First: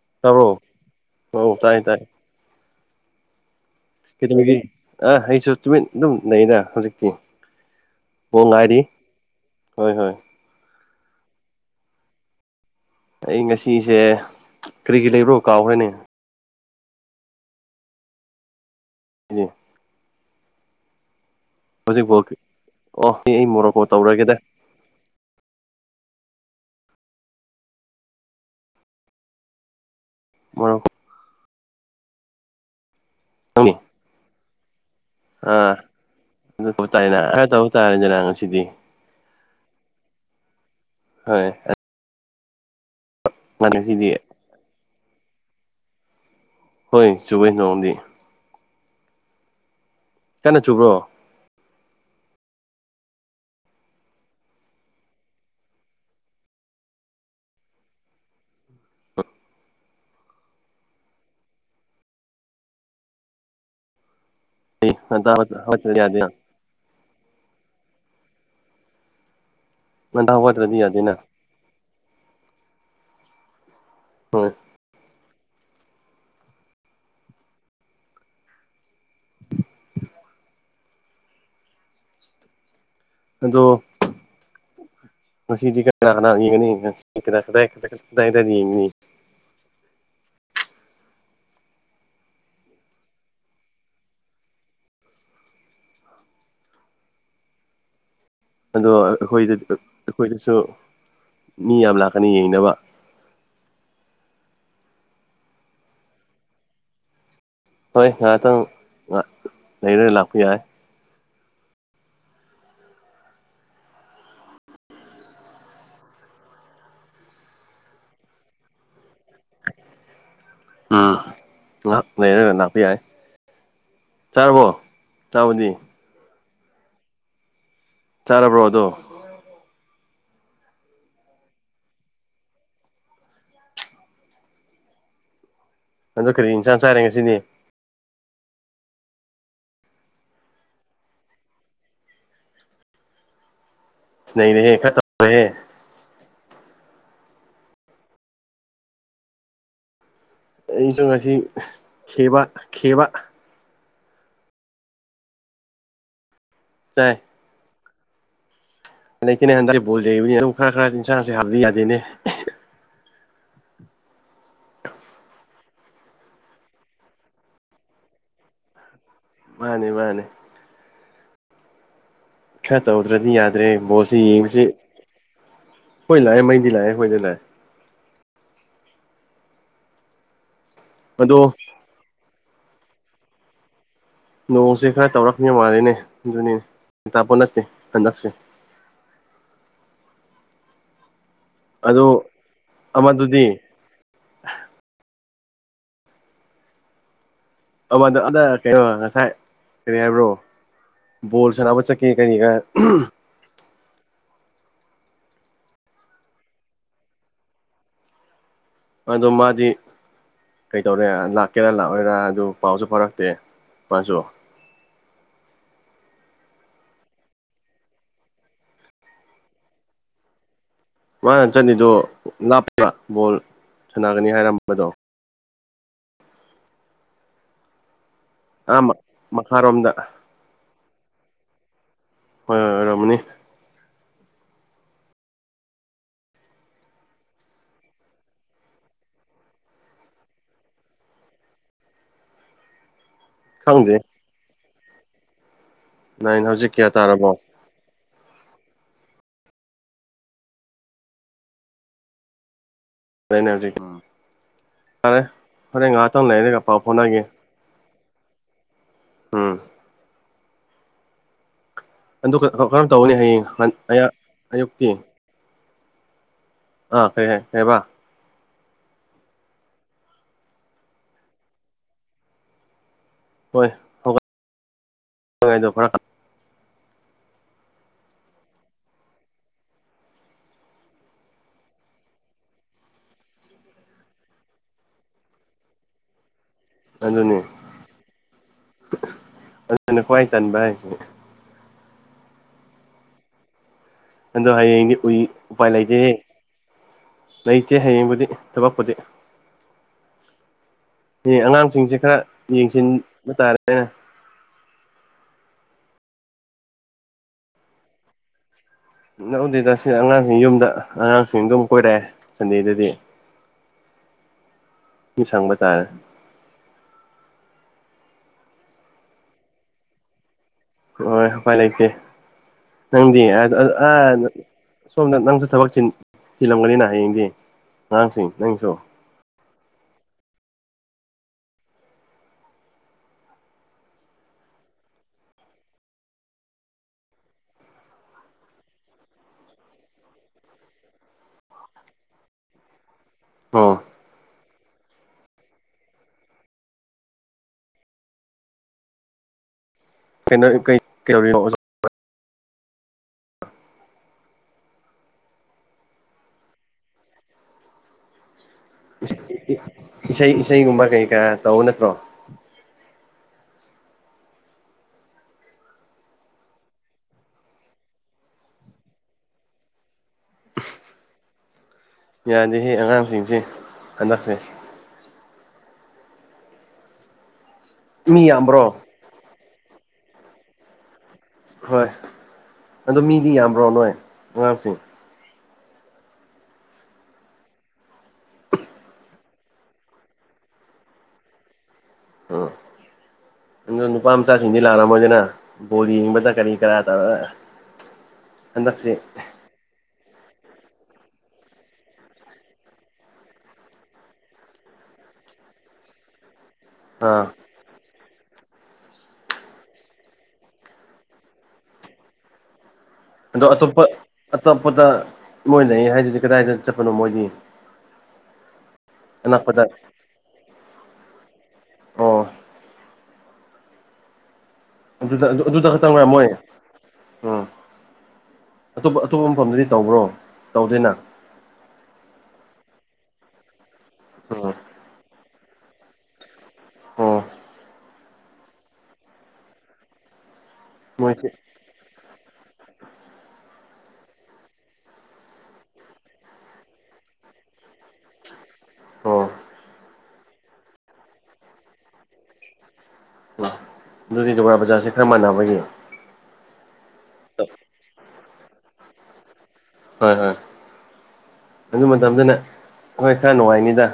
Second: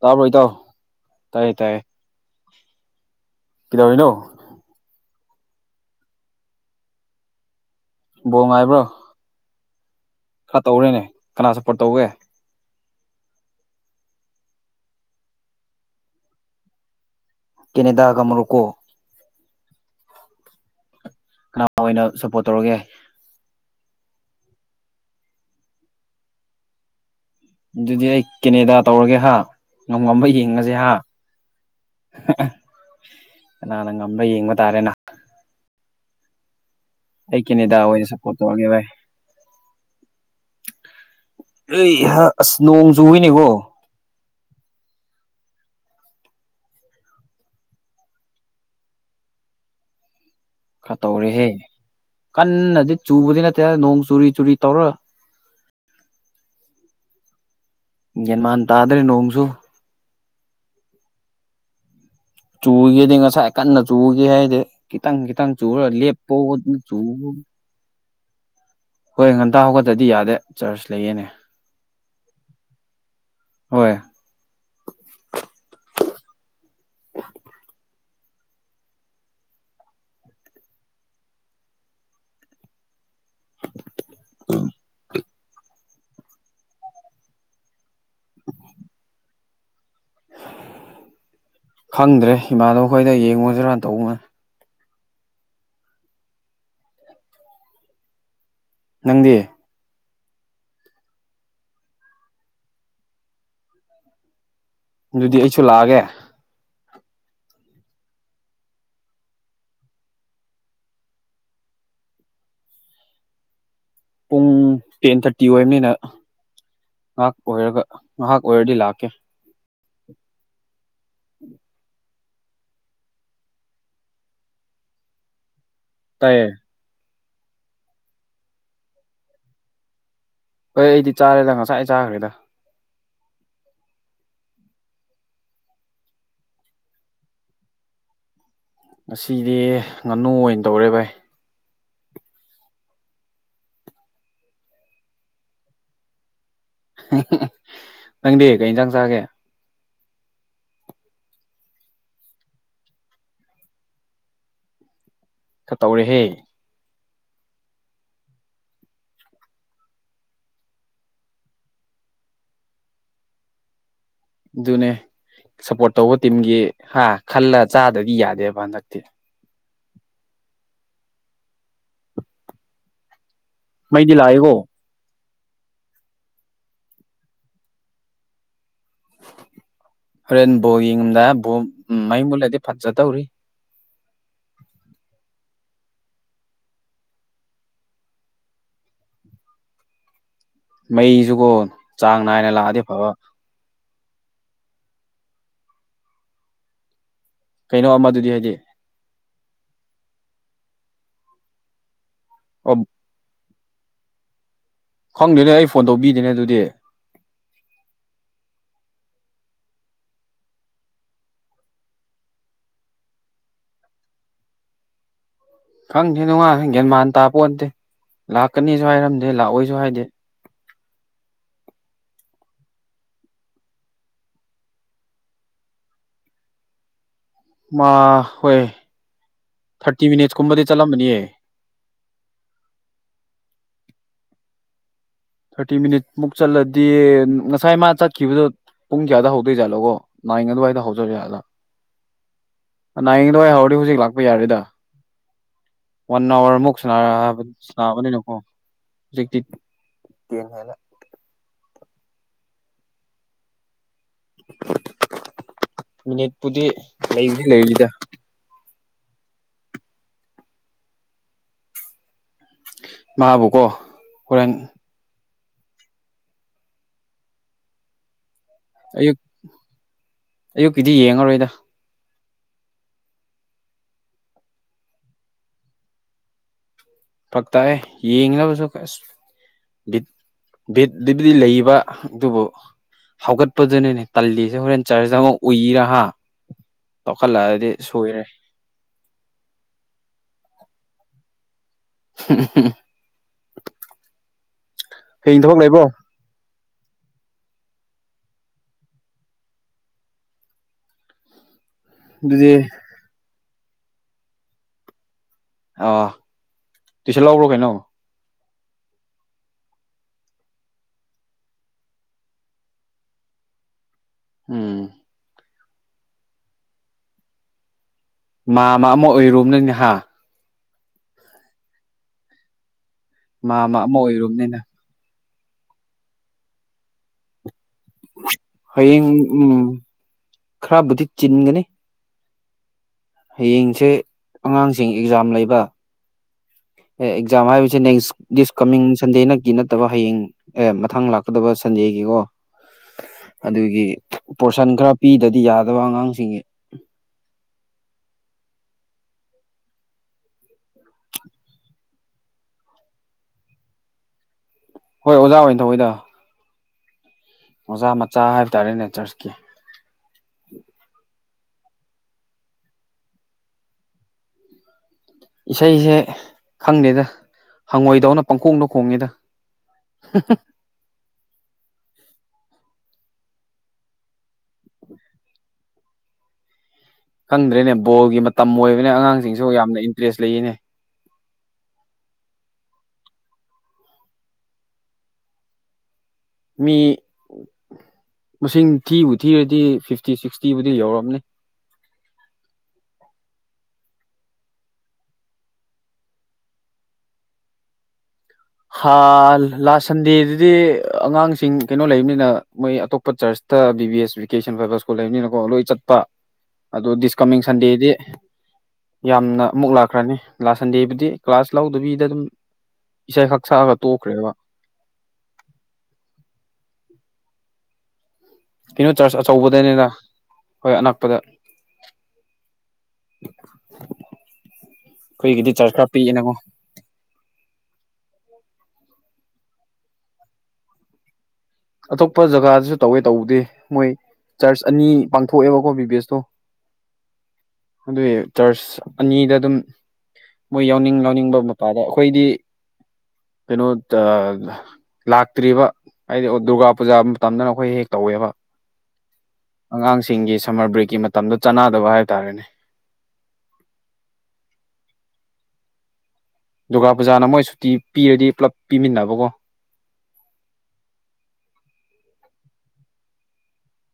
ꯇꯥꯎꯕꯣꯏ ꯇꯥꯎ ꯇꯥꯕ꯭ꯔꯣ ꯇꯥꯏꯌꯦ ꯑꯧ ꯇꯥꯏꯌꯦ ꯇꯥꯏ ꯇꯥꯏ ꯀꯩꯗꯧꯔꯤꯅꯣ ꯑ ꯑꯩꯁꯨ ꯇꯨꯃꯤꯠ ꯑꯗꯨꯝ ꯂꯩꯅ ꯍꯧꯖꯤꯛꯇꯤ ꯕꯣꯜ ꯅꯨꯡꯉꯥꯏꯔꯤ ꯉꯥꯏꯕ꯭ꯔꯣ ꯍꯣꯏ ꯍꯣꯏ ꯈꯔ ꯇꯧꯔꯦꯅꯦ ꯀꯅꯥ ꯁꯞꯄꯣꯔꯠ ꯇꯧꯒꯦ ꯑꯩ ꯉꯁꯤꯁꯦ ꯀꯔꯤꯒꯤ ꯂꯩꯕ꯭ꯔꯣ ꯀꯥꯎꯈ꯭ꯔꯦꯅꯦ ꯀꯦꯅꯦꯗꯥꯒ ꯑꯃꯔꯨꯀꯣ ꯖꯤ ꯀ ꯍꯧꯖꯤꯛꯐꯥꯎ ꯑꯣ ꯁꯤ ꯑꯩ ꯃꯣꯔꯣꯛꯀꯣ ꯇꯧꯔꯒꯦꯗ ꯑꯗꯨꯗꯤ ꯑꯩ ꯀꯦꯅꯦꯗꯥ ꯇꯧꯔꯒꯦ ꯍꯥ ꯉꯝ ꯉꯝꯕ ꯌꯦꯡꯉꯁꯦ ꯃꯣꯔꯣꯀꯣ ꯍꯥ ꯑꯍꯍꯥ ꯅꯪꯅꯤ ꯀꯅꯥꯅ ꯉꯝꯕ ꯌꯦꯡꯕ ꯇꯥꯔꯦꯅ ꯑꯥ ꯑꯗꯨ ꯇ ꯇꯥꯏ ꯑꯩ ꯍꯥꯏ ꯇꯧꯕ ꯀꯦꯅꯦꯗꯥ ꯑꯣꯏꯅ ꯇꯥꯔꯦꯗꯅ ꯁꯞꯄꯣꯔꯠ ꯉꯁꯤꯗꯤ ꯇꯧꯔꯒꯦ ꯚꯥꯏ ꯍꯣꯏ ꯑꯩ ꯑꯁ ꯅꯣꯡ ꯆꯨꯏꯅꯦꯀꯣ ꯃꯥꯅꯦꯁꯤꯗꯤ ꯍꯣꯏ ꯆꯨꯌꯦ ꯅꯣꯟꯗꯤ ꯀꯟꯅ ꯆꯨꯕ꯭ꯔꯣ ꯈꯔ ꯇꯧꯔꯦꯍꯦ ꯀꯟꯅꯗꯤ ꯆꯨꯕꯗꯤ ꯅꯠꯇꯦ ꯅꯣꯡ ꯆꯨꯔꯤ ꯆꯨꯔꯤ ꯇꯧꯔ ꯌꯦꯒꯟ ꯃꯥꯟ ꯇꯥꯗ꯭ꯔꯦ ꯅꯣꯡꯃꯁꯨ ꯆꯨꯒꯦꯗꯤ ꯉꯁꯥꯏ ꯀꯟꯅ ꯆꯨꯒꯦ ꯍꯥꯏꯗꯤ ꯑꯩ ꯈꯤꯇꯪ ꯉꯟꯇꯥ ꯈꯤꯇꯪ ꯆꯨꯔ ꯍꯧꯒꯠꯇ꯭ꯔꯗꯤ ꯌꯥꯗꯦꯅ ꯂꯦꯞꯄ ꯍꯣꯏ ꯉꯟꯇꯥ ꯍꯧꯒꯠꯠꯇꯗꯤ ꯉꯟꯇꯥ ꯌꯥꯗꯦ ꯍꯧꯒꯠꯇ꯭ꯔꯗꯤ ꯆꯥꯔꯆ ꯌꯥꯗꯦꯅ ꯂꯩꯒꯦꯅꯦ ꯍꯣꯏ ꯍꯣꯏ ꯑꯗꯣ ꯉꯁꯤꯗꯤ ꯀꯅꯥ ꯀꯅꯥ ꯌꯦꯒꯅꯤ ꯉꯁꯤ ꯀꯗꯥꯏ ꯀꯗꯥꯏ ꯌꯦꯅꯤ ꯈꯪꯗ꯭ꯔꯦ ꯏꯃꯥꯟꯅꯕꯗꯣꯏꯗ ꯌꯦꯡꯉꯨꯁꯤꯔꯥ ꯇꯧꯕꯅꯦ ꯑꯗꯣ ꯅꯪꯗꯤ ꯑꯩꯈꯣꯏꯗ ꯑꯩꯈꯣꯏꯗꯁꯨ ꯃꯤ ꯌꯥꯝ ꯂꯥꯛꯀꯅꯤ ꯌꯦꯡꯅꯕ ꯑꯗꯨꯗꯤ ꯑꯩꯁꯨ ꯂꯥꯛꯑꯒꯦ ꯍꯣꯏ ꯉꯥꯏꯍꯥꯛꯇꯪ ꯉꯍꯥꯛ ꯂꯩꯔꯒ ꯂꯥꯛꯄ ꯌꯥꯏ ꯄꯨꯡ ꯇꯦꯟ ꯊꯥꯔꯇꯤ ꯑꯣꯏꯕꯅꯤꯅ ꯉꯥꯏꯍꯥꯛ ꯑꯣꯏꯔꯒ ꯉꯥꯏꯍꯥꯛ ꯑꯣꯏꯔꯒ ꯂꯥꯛꯀꯦ ꯎꯝ ꯉꯍꯥꯛ ꯂꯩꯔꯒ ꯂꯥꯛꯄ ꯌꯥꯏ ꯆꯥꯔꯕꯣ ꯆꯥꯕꯗꯤ ꯇꯥꯏꯌꯦ ꯆꯥꯔꯕ꯭ꯔꯣ ꯑꯗꯣ ꯍꯣꯏ ꯑꯩꯗꯤ ꯆꯥꯔꯦꯗ ꯉꯁꯥꯏ ꯆꯥꯒꯔꯦꯗ ꯑꯗꯨ ꯀꯔꯤ ꯏꯟꯁꯥꯡ ꯆꯥꯏꯔꯦ ꯉꯁꯤꯅꯦ ꯉꯁꯤꯗꯤ ꯉꯥꯅꯨ ꯑꯣꯏꯅ ꯇꯧꯔꯦ ꯚꯥꯏ ꯅꯩꯔꯦꯍꯦ ꯈꯔ ꯇꯧꯔꯦꯍꯦ ꯅꯪꯗꯤ ꯀꯩ ꯌꯦꯟꯁꯥꯡ ꯆꯥꯒꯦ ꯑꯩꯁꯨ ꯉꯁꯤ ꯈꯦꯕ ꯈꯦꯕ ꯈꯔ ꯇꯧꯔꯦꯍꯦ ꯇꯥꯏ ꯂꯩꯇꯦꯅꯦ ꯍꯟꯗꯛ ꯕꯣꯜꯌꯦꯕꯒꯤ ꯑꯗꯨꯝ ꯈꯔ ꯈꯔ ꯆꯥꯁꯦ ꯍꯥꯕꯗꯤ ꯌꯥꯗꯦꯅꯦ ꯑꯗꯨꯅꯦ ꯁꯞꯄꯣꯔꯠ ꯇꯧꯕ ꯇꯤꯝꯒꯤ ꯍꯥ ꯈꯜꯂ ꯆꯥꯗ꯭ꯔꯗꯤ ꯌꯥꯗꯦꯕ ꯍꯟꯗꯛꯇꯤ ꯃꯥꯅꯦ ꯃꯥꯅꯦ ꯈꯔ ꯇꯧꯗ꯭ꯔꯗꯤ ꯌꯥꯗ꯭ꯔꯦ ꯃꯩꯗꯤ ꯕꯣꯜꯁꯤ ꯂꯥꯛꯏꯀꯣ ꯌꯦꯡꯕꯁꯤ ꯍꯣꯏ ꯂꯥꯛꯑꯦ ꯃꯩꯗꯤ ꯂꯥꯛꯑꯦ ꯍꯣꯏꯗꯤ ꯂꯥꯛꯑꯦ ꯍꯣꯔꯦꯟ ꯕꯣꯜ ꯌꯦꯡꯉꯝꯗ ꯑꯗꯣ ꯕꯣ ꯃꯩ ꯃꯨꯠꯂꯗꯤ ꯐꯖꯗꯧꯔꯤ ꯅꯣꯡꯁꯦ ꯈꯔ ꯇꯧꯔꯛꯅꯤ ꯃꯥꯜꯂꯤꯅꯦ ꯑꯗꯨꯅꯤꯅꯦꯇꯥꯄꯣꯠ ꯅꯠꯇꯦ ꯍꯟꯗꯛꯁꯦ ꯃꯩꯁꯨꯀꯣ ꯑꯗꯣ ꯆꯥꯡ ꯅꯥꯏꯅ ꯂꯥꯛꯑꯗꯤ ꯐꯕ ꯑꯃꯗꯨꯗꯤ ꯀꯩꯅꯣ ꯗ ꯑꯃꯗꯨꯗꯤ ꯑꯗ ꯍꯥꯏꯗꯤ ꯀꯩꯅꯣ ꯉꯁꯥꯏ ꯀꯔꯤ ꯍꯥꯏꯕ꯭ꯔꯣ ꯕꯣꯜ ꯁꯥꯟꯅꯕ ꯆꯠꯈꯤ ꯀ ꯀꯔꯤꯒ ꯑꯣ ꯈꯪꯗꯦꯅꯦ ꯑꯩ ꯐꯣꯟ ꯇꯧꯕꯤꯗꯦꯅꯦ ꯑꯗꯨꯗꯤ ꯑꯗꯣ ꯃꯥꯗꯤ ꯀꯩꯗꯧꯔꯦ ꯂꯥꯛꯀꯦꯔꯥ ꯂꯥꯛꯑꯣꯏꯔꯥ ꯑꯗꯨ ꯄꯥꯎꯁꯨ ꯐꯔꯛꯇꯦ ꯃꯥꯁꯨ ꯈꯪꯗꯦ ꯃꯥ ꯃ ꯦꯟ ꯃꯥꯟ ꯇꯥꯄꯣꯟꯗꯦ ꯂꯥꯛꯀꯅꯤꯁꯨ ꯍꯥꯏꯔꯝꯗꯦ ꯂꯥꯛꯑꯣꯏꯁꯨ ꯍꯥꯏꯗꯤ ꯃꯥꯅ ꯆꯠꯂꯤꯗꯣ ꯂꯥꯞꯄ ꯕꯣꯜ ꯁꯥꯟꯅꯒꯅꯤ ꯍꯥꯏꯔꯝꯕꯗꯣ ꯃꯥ ꯍꯣꯏ ꯑꯥ ꯃꯈꯥꯔꯣꯝꯗ ꯊꯥꯔꯇꯤ ꯃꯤꯅꯤꯠꯁ ꯀꯨꯝꯕꯗꯤ ꯆꯠꯂꯝꯕꯅꯤꯌꯦ ꯍꯣꯏ ꯍꯣꯏ ꯑꯣꯏꯣꯔꯝꯃꯅꯤ ꯊꯥꯔꯇꯤ ꯃꯤꯅꯤꯠ ꯃꯨꯛ ꯆꯠꯂꯗꯤ ꯉꯁꯥꯏ ꯃꯥ ꯆꯠꯈꯤꯕꯗꯣ ꯄꯨꯡ ꯀꯌꯥꯗ ꯍꯧꯗꯣꯏꯖꯥꯠꯂꯣꯕꯣ ꯃꯥꯏ ꯑꯗꯨꯋꯥꯏꯗ ꯍꯧꯖꯔ ꯌꯥꯥꯠꯂꯥ ꯅꯥꯌꯦꯡꯗꯣꯋꯥꯏꯍꯥꯎꯔꯗꯤ ꯈꯪꯗꯦ ꯍꯧꯖꯤꯛ ꯂꯥꯛꯄ ꯌꯥꯔꯦꯗ ꯋꯥꯟ ꯅꯥꯏꯟ ꯍꯧꯖꯤꯛ ꯑꯋꯥꯔꯃꯨꯛ ꯀꯌꯥ ꯁꯔ ꯇꯥꯔꯕꯣ ꯁꯕꯅꯤꯅꯀꯣ ꯍꯧꯖꯤꯛꯇꯤ ꯇꯦꯟ ꯍꯥꯏꯅ ꯅꯦ ꯍꯧꯖꯤꯛ ꯎꯝ ꯐꯔꯦ ꯍꯣꯔꯦꯟ ꯉꯥꯏꯍꯥꯛꯇꯪ ꯂꯩꯔꯒ ꯄꯥꯎ ꯐꯥꯎꯅꯒꯦ ꯂꯩꯗ ꯎꯝ ꯑꯗꯨꯒ ꯀꯔꯝ ꯇꯧꯒꯅꯤ ꯍꯌꯦꯡ ꯃꯥꯕꯨꯀꯣ ꯍꯣꯔꯦꯟ ꯑꯌꯨꯛꯇꯤ ꯑꯥ ꯀꯩ ꯍꯥꯏꯦ ꯍꯥꯏꯕ ꯑꯌꯨꯛ ꯑꯌꯨꯛꯀꯤꯗꯤ ꯌꯦꯡꯉꯔꯣꯏꯗ ꯍꯣꯏ ꯐꯛꯇꯑ ꯌꯦꯡꯂꯕꯁꯨ ꯑꯁ ꯕꯤꯠ ꯕꯤꯠꯕꯨꯗꯤ ꯂꯩꯕ ꯑꯗꯨꯕꯨ ꯍꯧꯒꯠꯄꯗꯨꯅꯅꯦ ꯇꯜꯂꯤꯁꯦ ꯍꯣꯔꯦꯟ ꯆꯔꯆ ꯑꯃꯛ ꯎꯏꯔ ꯑꯗꯨꯅꯤ ꯇꯧꯈꯠꯂꯛꯑꯗꯤ ꯁꯣꯏꯔꯦ ꯑꯗꯨꯅ ꯈ꯭ꯋꯥꯏ ꯇꯟꯕ ꯍꯥꯏꯁꯦ ꯍꯥ ꯍꯥ ꯍꯥ ꯑꯗꯣ ꯍꯌꯦꯡꯗꯤ ꯎꯏ ꯎꯄꯥꯏ ꯂꯩꯇꯦ ꯂꯩꯇꯦ ꯍꯌꯦꯡꯕꯨꯗꯤ ꯊꯕꯛꯄꯨꯗꯤ ꯑꯉꯥꯡꯁꯤꯡꯁꯦ ꯈꯔ ꯑꯗꯨꯗꯤ ꯌꯦꯡꯁꯤꯟꯕ ꯇꯥꯔꯦꯅ ꯑꯥ ꯇꯨꯏꯁꯟ ꯂ꯭ꯔꯣ ꯀꯩꯅꯣ ꯅꯧꯗꯦꯗ ꯁꯤ ꯑꯉꯥꯡꯁꯤꯡ ꯌꯨꯝꯗ ꯑꯉꯥꯡꯁꯤꯡ ꯑꯗꯨꯝ ꯀꯣꯏꯔꯛꯑꯦ ꯁꯟꯗꯦꯗꯗꯤ ꯎꯝ ꯁꯪꯕ ꯇꯥꯔ ꯃꯥꯝꯃ ꯑꯃ ꯑꯣꯏꯔꯨꯕꯅꯤꯅꯍꯥ ꯍꯣꯏ ꯍꯥꯏꯄꯥꯏ ꯂꯩꯇꯦ ꯅꯪꯗꯤ ꯃꯥꯃ ꯑꯃ ꯑꯣꯏꯔꯨꯕꯅꯤꯅ ꯁꯣꯝꯅ ꯅꯪꯁꯨ ꯊꯕꯛ ꯊꯤꯜꯂꯝꯒꯅꯤꯅ ꯍꯥꯏꯌꯦꯡꯗꯤ ꯍꯌꯦꯡ ꯎꯝ ꯈꯔꯕꯨꯗꯤ ꯆꯤꯟꯒꯅꯤ ꯍꯌꯦꯡꯁꯦ ꯑꯉꯥꯡꯁꯤꯡ ꯑꯦꯛꯖꯥꯝ ꯂꯩꯕ ꯑꯦ ꯑꯦꯛꯖꯥꯝ ꯍꯥꯏꯁꯦ ꯅꯦꯛꯁ ꯗꯤꯁ ꯀꯃꯤꯡ ꯁꯟꯗꯦ ꯅꯛꯀꯤ ꯅꯠꯇꯕ ꯍꯌꯦꯡ ꯑꯦ ꯃꯊꯪ ꯂꯥꯛꯀꯗꯕ ꯁꯟꯗꯦꯒꯤꯀꯣ ꯑꯣ ꯑꯗꯨꯒꯤ ꯄꯣꯔꯁꯟ ꯈꯔ ꯄꯤꯗꯗꯤ ꯌꯥꯗꯕ ꯑꯉꯥꯡꯁꯤꯡꯒꯤ ꯀꯩꯅꯣ ꯀꯩ ꯀꯧꯔꯤꯣ [inaudible] ꯍꯣꯏ ꯑꯣꯖꯥ ꯑꯣꯏꯅ ꯊꯧꯋꯏꯗ ꯑꯣꯖꯥ ꯃꯆꯥ ꯍꯥꯏꯕ ꯇꯥꯔꯦꯅꯦ ꯆꯔꯆꯀꯤ ꯏꯁꯩ ꯏꯁꯩꯒꯨꯝꯕ ꯀꯩ ꯀꯥ ꯇꯧ ꯅꯠꯇ꯭ꯔꯣ ꯏꯁꯩꯁꯦ ꯈꯪꯗꯦꯗ ꯍꯪꯉꯣꯏꯗꯧꯅ ꯄꯪꯈꯣꯡꯗꯣ ꯈꯣꯡꯉꯦꯗ ꯎꯝ ꯌꯥꯗꯦꯍꯦ ꯑꯉꯥꯡꯁꯤꯡꯁꯤ ꯍꯟꯗꯛꯁꯦ ꯈꯪꯗ꯭ꯔꯦꯅꯦ ꯕꯣꯜꯒꯤ ꯃꯤ ꯃꯇꯝ ꯌꯥꯝꯕ꯭ꯔꯣ ꯑꯣꯏꯕꯅꯦ ꯑꯉꯥꯡꯁꯤꯡꯁꯨ ꯌꯥꯝꯅ ꯏꯟꯇꯔꯦꯁ ꯂꯩꯌꯦꯅꯦ ꯍꯣꯏ ꯑꯗꯣ ꯃꯤꯗꯤ ꯌꯥꯝꯕ꯭ꯔꯣ ꯅꯣꯏ ꯑꯉꯥꯡꯁꯤꯡ ꯃꯤ ꯃꯁꯤꯡ ꯊꯤꯕꯨ ꯊꯤꯔꯗꯤ ꯐꯤꯐꯇꯤ ꯁꯤꯛꯁꯇꯤꯕꯨꯗꯤ ꯌꯧꯔꯝꯅꯤ ꯑꯥ ꯑꯗꯣ ꯅꯨꯄꯥ ꯃꯆꯥꯁꯤꯡꯗꯤ ꯂꯥꯛꯔꯝꯃꯣꯏꯗꯅ ꯕꯣꯜ ꯌꯦꯡꯕꯗ ꯀꯔꯤ ꯀꯔꯥ ꯇꯥꯔ [unintelligible] ꯍꯜ ꯂꯥꯁ꯫ ꯁꯟꯗꯦꯖꯤꯗꯤ ꯑꯉꯥꯡꯁꯤꯡ ꯀꯩꯅꯣ ꯂꯩꯕꯅꯤꯅ ꯃꯣꯏ ꯑꯇꯣꯞꯄ ꯆꯔꯁꯇ ꯕꯤ ꯕꯤ ꯑꯦꯁ ꯚꯦꯀꯦꯁꯟ [unintelligible] [unintelligible] ꯂꯩꯕꯅꯤꯅꯀꯣ ꯂꯣꯏ ꯆꯠꯄ ꯑꯗꯣ ꯑꯥ ꯗꯤꯁꯀꯃꯤꯡ꯫ ꯁꯟꯗꯦꯗꯤ ꯌꯥꯝꯅ ꯑꯃꯨꯛ ꯂꯥꯛꯈ꯭ꯔꯅꯤ ꯂ ꯁꯟꯗꯦꯕꯨꯗꯤ ꯀ꯭ꯂꯥꯁ ꯂꯧꯗꯕꯤꯗ ꯑꯗꯨꯝ ꯏꯁꯩꯈꯛ ꯑꯗꯣ ꯁꯛꯑꯒ ꯑꯇꯣꯞꯄ ꯇꯣꯛꯈ꯭ꯔꯦꯕ ꯑꯇꯣꯞꯄꯗ ꯃꯣꯏ ꯂꯩ ꯍꯥꯏꯗꯨꯗꯤ ꯀꯗꯥꯏꯗ ꯆꯠꯄꯅꯣ ꯃꯣꯏꯗꯤ꯫ ꯀꯩꯅꯣ ꯆꯥꯔꯁ ꯑꯅꯛꯄꯗ ꯑꯆꯧꯕꯗꯩꯅꯤꯅ ꯑꯩꯈꯣꯏ ꯑꯅꯛꯄꯗ꯫ ꯑꯣ꯫ [unintelligible] ꯑꯗꯨ ꯑꯗꯨꯗ ꯆꯥꯔꯖ ꯈꯔ ꯈꯛꯇꯪ ꯑꯣꯏꯔꯝ ꯃꯣꯏ ꯄꯤꯛꯑꯦꯅꯀꯣ ꯎꯝ ꯑꯇꯣꯞ ꯑꯇꯣꯞꯄ ꯃꯐꯝꯗꯗꯤ ꯇꯧꯕ꯭ꯔꯣ ꯇꯧꯗꯣꯏꯅ ꯑꯇꯣꯞꯄ ꯖꯒꯥꯗꯁꯨ ꯇꯧꯋꯦ ꯇꯧꯕꯗꯦ ꯃꯣꯏ ꯎꯝ ꯆꯔꯆ ꯑꯅꯤ ꯄꯥꯡꯊꯣꯛꯑꯦꯕꯀꯣ ꯕꯤ ꯕꯤꯕꯦꯁꯇꯣ꯫ ꯑꯣ꯫ ꯑꯗꯨꯏ ꯆꯔꯆ ꯑꯅꯤꯗ ꯑꯗꯨꯝ ꯃꯣꯏ ꯌꯥꯎꯅꯤꯡ ꯃꯣꯏꯁꯦ ꯌꯥꯎꯅꯤꯡꯕ ꯃꯄꯥꯗ ꯑꯩꯈꯣꯏꯗꯤ꯫ ꯀꯩꯅꯣ ꯑ ꯂꯥꯛꯇ꯭ꯔꯤꯕ ꯍꯥꯏꯗꯤ ꯗꯨꯔꯒꯥ ꯄꯨꯖꯥ ꯃꯇꯝꯗꯅ ꯑꯩꯈꯣꯏ ꯍꯦꯛ ꯇꯧꯋꯦꯕ ꯑꯣ ꯑꯉꯥꯡꯁꯤꯡꯒꯤ ꯁꯝꯃꯔ ꯕ꯭ꯔꯦꯛꯀꯤ ꯃꯇꯝꯗ ꯆꯥꯅꯗꯕ ꯍꯥꯏꯕ ꯇꯥꯔꯦꯅꯦ ꯑꯣ ꯑꯗꯨꯗꯤ ꯗꯨꯔꯒ ꯄꯨꯖ ꯈꯔ ꯃꯥꯟꯅꯕꯒꯤ ꯗꯨꯔꯒꯥ ꯄꯨꯖꯥꯅ ꯃꯣꯏ ꯁꯨꯇꯤ ꯄꯤꯔꯗꯤ ꯄꯨꯂꯞ ꯄꯤꯃꯤꯟꯅꯕꯀꯣ ꯍꯣꯏ ꯍꯣꯏ ꯑꯗꯨ ꯃꯇꯝꯗꯅ ꯊꯋꯥꯏ ꯈꯔ ꯅꯨꯡꯉꯥꯏꯅꯤꯗ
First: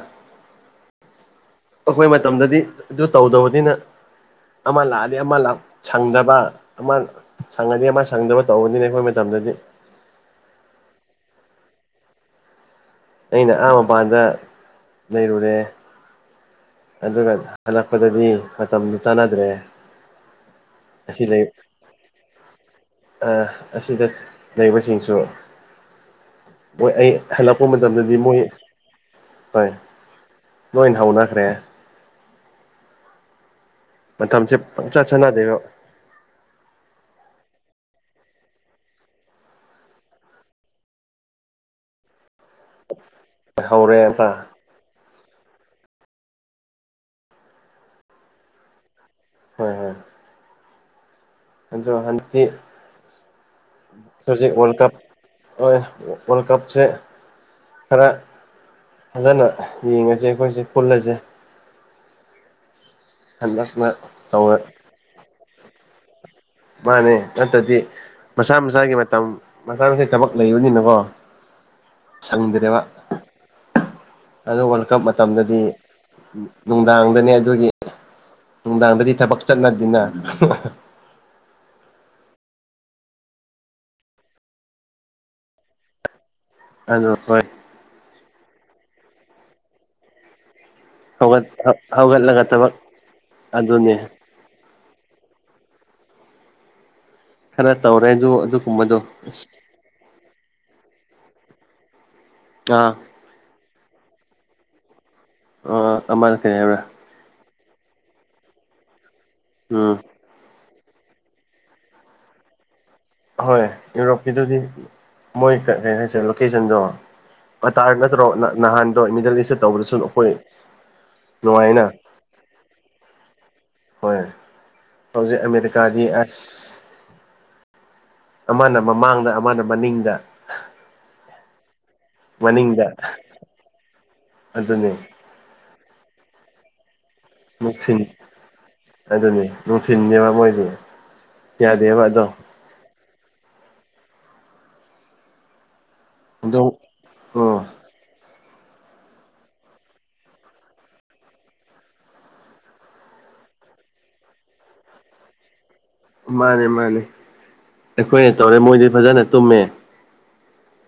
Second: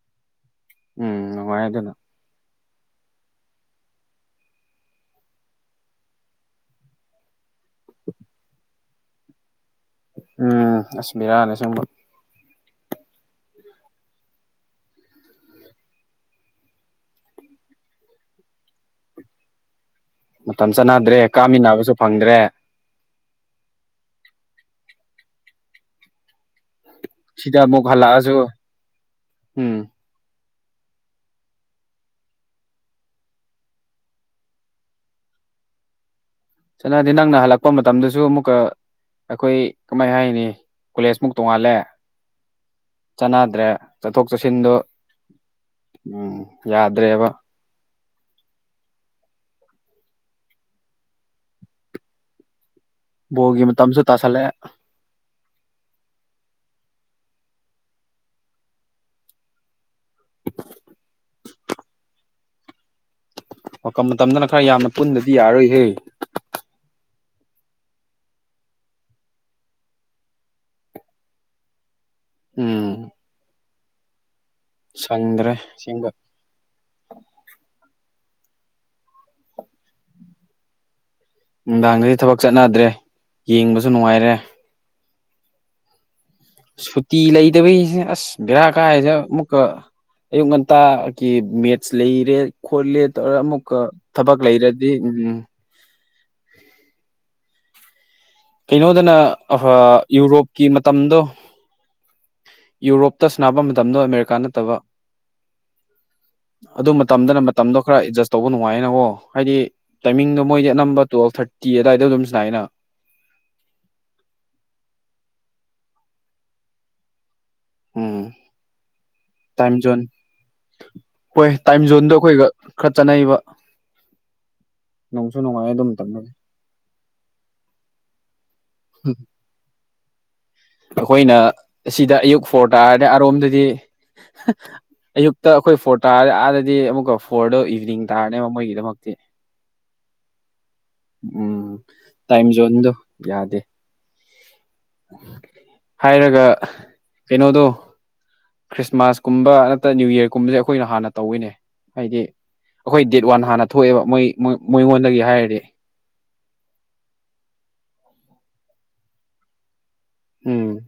ꯎꯝ ꯅꯨꯡꯉꯥꯏ ꯑꯗꯨ ꯑꯩꯈꯣꯏ ꯃꯇꯝꯗꯗꯤ ꯑꯗꯨ ꯇꯧꯗꯕꯅꯤꯅ ꯑꯃ ꯂꯥꯛꯑꯗꯤ ꯑꯃ ꯁꯪꯗꯕ ꯑꯃ ꯁꯪꯉꯗꯤ ꯑꯃ ꯁꯪꯗꯕ ꯇꯧꯕꯅꯤꯅꯦ ꯑꯩꯈꯣꯏ ꯃꯇꯝꯗꯗꯤ ꯎꯝ ꯑꯁ ꯕꯦꯔꯥꯅꯦ ꯑꯁꯦꯡꯕ ꯑꯩꯅ ꯑꯍꯥ ꯃꯄꯥꯟꯗ ꯂꯩꯔꯨꯔꯦ ꯑꯗꯨꯅ ꯍꯜꯂꯛꯄꯗꯗꯤ ꯃꯇꯝꯗꯨ ꯆꯥꯟꯅꯗ꯭ꯔꯦ ꯃꯇꯝ ꯆꯥꯟꯅꯗ꯭ꯔꯦ ꯑꯁꯤ ꯂꯩ ꯀꯥꯃꯤꯟꯅꯕꯁꯨ ꯐꯪꯗ꯭ꯔꯦ ꯑꯁꯤꯗ ꯂꯩꯕꯁꯤꯡꯁꯨ ꯃꯣꯏ ꯑꯩ ꯁꯤꯗ ꯍꯜꯂꯛꯄ ꯑꯃꯨꯛ ꯃꯇꯝꯗꯗꯤ ꯍꯜꯂꯛꯑꯁꯨ ꯃꯣꯏ ꯍꯣꯏ ꯎꯝ ꯅꯣꯏꯅ ꯍꯧꯅꯈ꯭ꯔꯦ ꯃꯇꯝꯁꯦ ꯄꯪꯆ ꯁꯥꯟꯅꯗꯣꯏꯕ ꯆꯥꯟꯅꯗꯦ ꯅꯪꯅ ꯍꯜꯂꯛꯄ ꯃꯇꯝꯗꯁꯨ ꯑꯃꯨꯛꯀ ꯑꯩꯈꯣꯏ ꯀꯃꯥꯏ ꯍꯥꯏꯅꯤ ꯀꯣꯂꯦꯖ ꯃꯨꯛ ꯇꯣꯡꯉꯥꯜꯂꯦ ꯆꯥꯟꯅꯗ꯭ꯔꯦ ꯍꯧꯔꯦ ꯆꯠꯊꯣꯛ ꯑꯝꯇ ꯆꯠꯁꯤꯟꯗꯣ ꯎꯝ ꯌꯥꯗ꯭ꯔꯦꯕ ꯍꯣꯏ ꯍꯣꯏ [unintelligible] ꯍꯥꯟꯇꯤ ꯕꯣꯜꯒꯤ ꯃꯇꯝꯁꯨ ꯇꯥꯁꯜꯂꯛꯑꯦ ꯍꯧꯖꯤꯛ ꯋꯥꯔꯜ ꯀꯞ ꯍꯣꯏ ꯋꯥꯔꯜ ꯀꯞꯁꯦ ꯈꯔ ꯐꯖꯅ ꯌꯦꯡꯉꯁꯦ ꯑꯩꯈꯣꯏꯁꯦ ꯄꯨꯜꯂꯁꯦ ꯍꯟꯗꯛꯅ ꯃꯇꯝ ꯃꯇꯝꯗꯅ ꯇꯧꯔ ꯈꯔ ꯌꯥꯝꯅ ꯄꯨꯟꯗꯗꯤ ꯌꯥꯔꯣꯏꯍꯦ ꯃꯥꯅꯦ ꯅꯠꯇꯗꯤ ꯃꯁꯥ ꯃꯁꯥꯒꯤ ꯃꯇꯝ ꯃꯆꯥꯥ ꯃꯁꯥ ꯊꯕꯛ ꯂꯩꯕꯅꯤꯅꯀꯣ ꯁꯪꯗ꯭ꯔꯦꯕ ꯎꯝ ꯑꯗꯨ ꯋꯥꯜ ꯀꯞ ꯁꯪꯗ꯭ꯔꯦ ꯃꯇꯝꯗꯗꯤ ꯑꯁꯦꯡꯕ ꯅꯨꯡꯗꯥꯡꯗꯅꯦ ꯑꯗꯨꯒꯤ ꯅꯨꯡꯗꯥꯡꯗꯗꯤ ꯊꯕꯛ ꯆꯠꯅꯗꯦꯅ ꯅꯨꯡꯗꯥꯡꯗꯗꯤ ꯊꯕꯛ ꯆꯠꯅꯗ꯭ꯔꯦ ꯌꯦꯡꯕꯁꯨ ꯅꯨꯡꯉꯥꯏꯔꯦ ꯑꯗꯨ ꯁꯨꯇꯤ ꯍꯣꯏ ꯂꯩꯇꯕꯒꯤꯁꯦ ꯑꯁ ꯕꯦꯔꯥ ꯀꯥꯏꯁꯦ ꯑꯃꯨꯛꯀ ꯑꯌꯨꯛ ꯉꯟꯇꯥꯒꯤ ꯍꯧꯒꯠ ꯃꯦꯠꯁ ꯂꯩꯔꯦ ꯍꯧꯒꯠꯂꯒ ꯊꯕꯛ ꯈꯣꯠꯂꯦ ꯇꯧꯔꯒ ꯑꯃꯨꯛꯀ ꯑꯗꯨꯅꯦ ꯊꯕꯛ ꯂꯩꯔꯦ ꯑꯗꯨ ꯎꯝ ꯈꯔ ꯇꯧꯔꯦꯁꯨ ꯀꯩꯅꯣꯗꯅ ꯌꯨꯔꯣꯞꯀꯤ ꯃꯇꯝꯗꯣ ꯑꯥ ꯌꯨꯔꯣꯞ ꯇꯁ ꯅꯥꯕ ꯃꯇꯝꯗꯣ ꯑꯃꯦꯔꯤꯀꯥ ꯅꯠꯇꯕ ꯑ ꯑꯃꯅ ꯀꯩ ꯍꯥꯏꯕ꯭ꯔꯥ ꯇꯝꯗꯅ ꯃꯇꯝꯗꯣ ꯈꯔ ꯑꯦꯗꯖꯁ ꯇꯧꯕ ꯅꯨꯡꯉꯥꯏꯌꯦꯅꯀꯣ ꯍꯥꯏꯗꯤ ꯎꯝ ꯇꯥꯏꯃꯤꯡꯗꯣ ꯃꯣꯏꯗꯤ ꯅꯝꯕꯔ ꯇꯨꯋꯜꯞ ꯊꯥꯔꯇꯤ ꯑꯗꯨꯋꯥꯏꯗ ꯑꯗꯨꯝ ꯁꯅꯥꯏꯅ ꯍꯣꯏ ꯌꯨꯔꯣꯞꯀꯤꯗꯨꯗꯤ ꯃꯣꯏ ꯀꯩꯅ ꯍꯥꯏꯁꯦ ꯂꯣꯀꯦꯁꯟꯗꯣ ꯑꯔ ꯎꯝ ꯅꯠꯇ꯭ꯔꯣ ꯅꯍꯥꯟꯗꯣ ꯃꯤꯗꯜ ꯏꯁꯇ ꯇꯥꯏꯝ ꯇꯧꯕꯗꯁꯨ ꯖꯣꯟ ꯑꯩꯈꯣꯏ ꯍꯣꯏ ꯅꯨꯡꯉꯥꯏꯅ ꯇꯥꯏꯝ ꯖꯣꯟꯗꯣ ꯑꯩꯈꯣꯏꯒ ꯈꯔ ꯆꯠꯅꯕ ꯍꯣꯏ ꯍꯧꯖꯤꯛ ꯑꯗꯨ ꯑꯃꯦꯔꯤꯀꯥꯗꯤ ꯃꯇꯝꯗꯗꯤ ꯑꯁ ꯑꯃꯅ ꯃꯃꯥꯡꯗ ꯑꯃꯅ ꯃꯅꯤꯡꯗ ꯑꯩꯈꯣꯏꯅ ꯁꯤꯗ ꯑꯌꯨꯛ ꯐꯣꯔ ꯃꯅꯤꯡꯗ ꯇꯥꯔꯗꯤ ꯑꯔꯣꯝꯗꯗꯤ ꯑꯗꯨꯅꯤ ꯑꯌꯨ ꯇ ꯑꯩꯈꯣꯏ ꯐꯣꯇ ꯗꯤ ꯑꯃꯨꯛꯀ ꯐꯣꯔꯗ ꯏꯚꯤꯅꯤꯡ ꯅꯨꯡꯊꯤꯟ ꯇꯥꯔꯅꯦꯕ ꯃꯣꯏꯒꯤꯗꯃꯛꯇꯤ ꯑꯗꯨꯅꯤ ꯅꯨꯡꯊꯤꯟꯅꯦꯕ ꯃꯣꯏꯗꯤ ꯎꯝ ꯌꯥꯗꯦꯕ ꯑꯗꯣ ꯇꯥꯏꯝ ꯖꯣꯟꯗꯣ ꯌꯥꯗꯦ ꯍꯥꯏꯔꯒ ꯑꯗꯣ ꯑꯣ ꯀꯩꯅꯣꯗꯣ ꯈ꯭ꯔꯤꯁꯃꯥꯁ ꯀꯨꯝꯕ ꯅꯠꯇ ꯅꯤꯌꯨ ꯌꯥꯔꯒꯨꯝꯕꯖꯦ ꯑꯩꯈꯣꯏꯅ ꯍꯥꯟꯅ ꯇꯧꯋꯤꯅꯦ ꯍꯥꯏꯗꯤ ꯑꯩꯈꯣꯏ ꯗꯦꯠ ꯋꯥꯟ ꯍꯥꯟꯅ ꯊꯣꯛꯑꯦꯕ ꯃꯣꯏꯣꯏ ꯃꯣꯏꯉꯣꯟꯗꯒꯤ ꯍꯥꯏꯔꯗꯤ ꯃꯥꯅꯦ ꯃꯥꯅꯦ ꯑꯩꯈꯣꯏꯅ ꯇꯧꯔꯦ ꯃꯣꯏꯗꯤ ꯐꯖꯅ ꯇꯨꯝꯃꯦ꯫ ꯎꯝ꯫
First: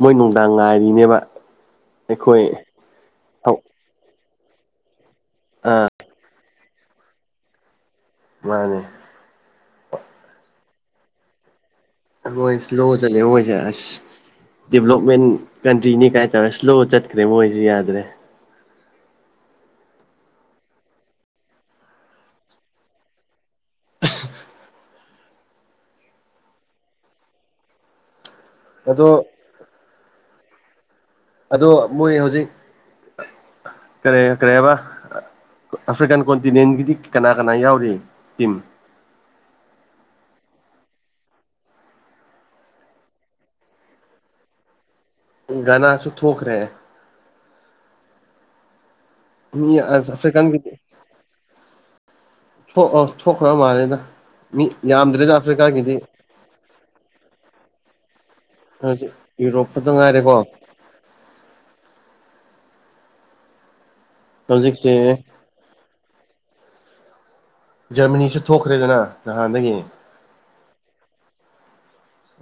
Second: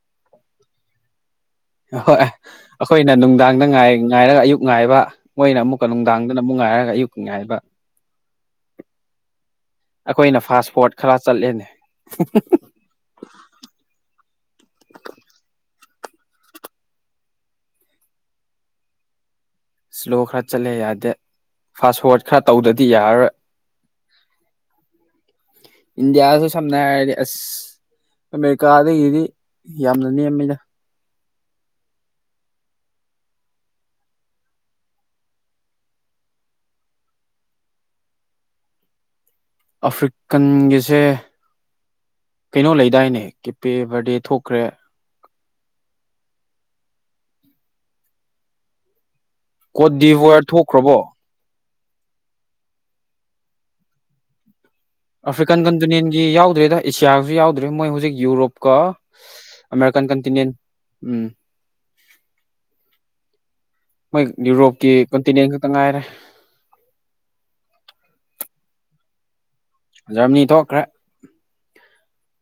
ꯃꯣꯏ ꯅꯨꯡꯗꯥꯡ ꯉꯥꯏꯔꯤꯅꯦꯕ꯫ ꯑꯣꯏ ꯑꯩꯈꯣꯏ ꯑꯩꯈꯣꯏꯅ ꯅꯨꯡꯗꯥꯡꯗ ꯉ ꯉꯥꯏꯔꯒ ꯑꯌꯨꯛ ꯉꯥꯏꯕ ꯃꯣꯏꯅ ꯑꯃꯨꯛꯀ ꯅꯨꯡꯗꯥꯡꯗꯅ ꯑꯃꯨꯛ ꯉꯥꯏꯔꯒ ꯑꯌꯨꯛꯀꯤ ꯉꯥꯏꯕ꯫ ꯃꯥꯅꯦ꯫ ꯑꯩꯈꯣꯏꯅ ꯐꯥꯁ ꯄꯣꯠ ꯈꯔ ꯆꯠꯂꯦꯅꯦ꯫ ꯃꯣꯏ ꯏꯁꯂꯣ ꯆꯠꯂꯤꯔꯣ ꯃꯣꯏꯖꯦ ꯑꯁ ꯗꯦꯕꯂꯞꯃꯦꯟ ꯀꯟꯇ꯭ꯔꯤꯅꯤ ꯀꯥꯏꯇꯧꯔ ꯁ꯭ꯂꯣ ꯆꯠꯈ꯭ꯔꯦ ꯃꯣꯏꯁꯨ ꯌꯥꯗ꯭ꯔꯦ꯫ ꯏꯁꯂꯣ ꯈꯔ ꯆꯠꯂꯦ ꯌꯥꯗꯦ ꯐꯥꯁꯋꯥꯔꯗ ꯈꯔ ꯇꯧꯗꯗꯤ ꯌꯥꯔꯔꯣꯏ ꯏꯟꯗꯤꯌꯥꯁꯨ ꯁꯝꯅ ꯍꯥꯏꯔꯗꯤ ꯑꯁ ꯑꯃꯦꯔꯤꯀꯥꯗꯒꯤꯗꯤ ꯑꯗꯣ ꯌꯥꯝꯅ ꯅꯦꯝꯃꯤꯗ꯫ ꯑꯗꯣ ꯃꯣꯏ ꯍꯧꯖꯤꯛ ꯀꯔꯤ ꯀꯔꯤ ꯍꯥꯏꯕ꯫ ꯑꯐ꯭ꯔꯤꯀꯥꯟ ꯀꯣꯟꯇꯤꯅꯦꯟꯒꯤꯗꯤ ꯀꯅꯥ ꯀꯅꯥ ꯌꯥꯎꯔꯤ ꯇꯤꯝ ꯑꯐ꯭ꯔꯤꯀꯟꯒꯤꯁꯦ ꯀꯩꯅꯣ ꯂꯩꯗꯥꯏꯅꯦ ꯀꯦꯞꯄꯦ ꯕꯥꯔꯗꯦ ꯊꯣꯛꯈ꯭ꯔꯦ ꯒꯅꯥꯁꯨ ꯊꯣꯛꯈ꯭ꯔꯦ꯫ ꯃꯤ ꯀꯣꯠ ꯑꯁ ꯗꯤꯚꯣꯔ ꯑꯐ꯭ꯔꯀꯥꯥꯟ ꯀꯦ ꯊꯣꯛꯈ꯭ꯔꯕꯣ ꯊꯣꯛ ꯑꯣ ꯊꯣꯛꯈ꯭ꯔꯕ ꯃꯥꯜꯂꯦꯗ꯫ ꯃꯤ ꯌꯥꯝ ꯑꯐ꯭ꯔꯤꯀꯥꯟ ꯀꯟꯇꯨꯅꯌꯟꯒꯤ ꯌꯥꯎꯗ꯭ꯔꯦꯗ ꯑꯦꯁꯤꯌꯥꯁꯨ ꯌꯥꯎꯗ꯭ꯔꯦ ꯃꯣꯏ ꯍꯧꯖꯤꯛ ꯌꯨꯔꯣꯞ ꯀꯣ ꯍꯧꯖꯤꯛ ꯌꯨꯔꯣꯞ ꯈꯛꯇ ꯑꯃꯦꯔꯤꯀꯟ ꯉꯥꯏꯔꯦꯀꯣ ꯀꯟꯇꯅꯦꯟ ꯎꯝ ꯃꯣꯏ ꯌꯨꯔꯣꯞꯀꯤ ꯍꯧꯖꯤꯛꯁꯦ ꯀꯣꯟꯇꯤꯅ ꯇ ꯉꯥꯏꯔꯦ ꯖꯔꯃꯅꯤꯁꯨ ꯊꯣꯛꯈ꯭ꯔꯦꯗꯅ ꯅꯍꯥꯟꯗꯒꯤ ꯌꯦꯡꯉꯤ ꯖꯔꯃꯅꯤ ꯊꯣꯛꯈ꯭ꯔꯦ꯫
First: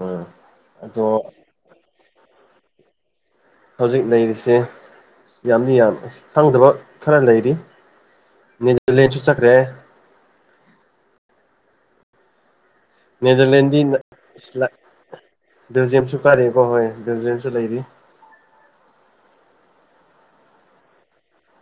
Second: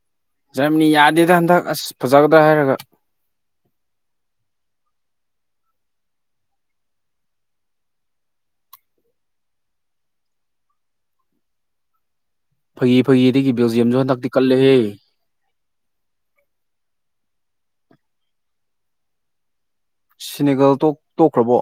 ꯎꯝ꯫ ꯖꯔꯃꯅꯤ ꯑꯗꯣ ꯌꯥꯗꯦꯗ ꯍꯟꯗꯛ ꯑꯁ ꯐꯖꯒꯗ꯭ꯔ ꯍꯥꯏꯔꯒ ꯍꯧꯖꯤꯛ ꯂꯩꯔꯤꯁꯦ ꯌꯥꯝꯗꯤ ꯌꯥꯝ ꯈꯪꯗꯕ ꯈꯔ ꯂꯩꯔꯤ ꯅꯦꯗꯔꯂꯦꯟꯁꯨ ꯆꯠꯈ꯭ꯔꯦ꯫ ꯐꯥꯒꯤ ꯐꯥꯒꯤꯗꯒꯤ ꯅꯦꯗꯔꯂꯦꯟꯗꯤ ꯕꯦꯜꯖꯤꯌꯝꯁꯨ ꯍꯟꯗꯛꯇꯤ ꯀꯜꯂꯦꯍꯦ ꯕꯦꯜꯖꯤꯌꯝꯁꯨ ꯀꯥꯔꯦꯀꯣ ꯍꯣꯏ ꯕꯦꯜꯖꯤꯌꯝꯁꯨ ꯂꯩꯔꯤ꯫ ꯁꯤꯅꯤꯒꯜ ꯇꯣꯛ ꯇꯣꯛꯈ꯭ꯔꯕꯣ꯫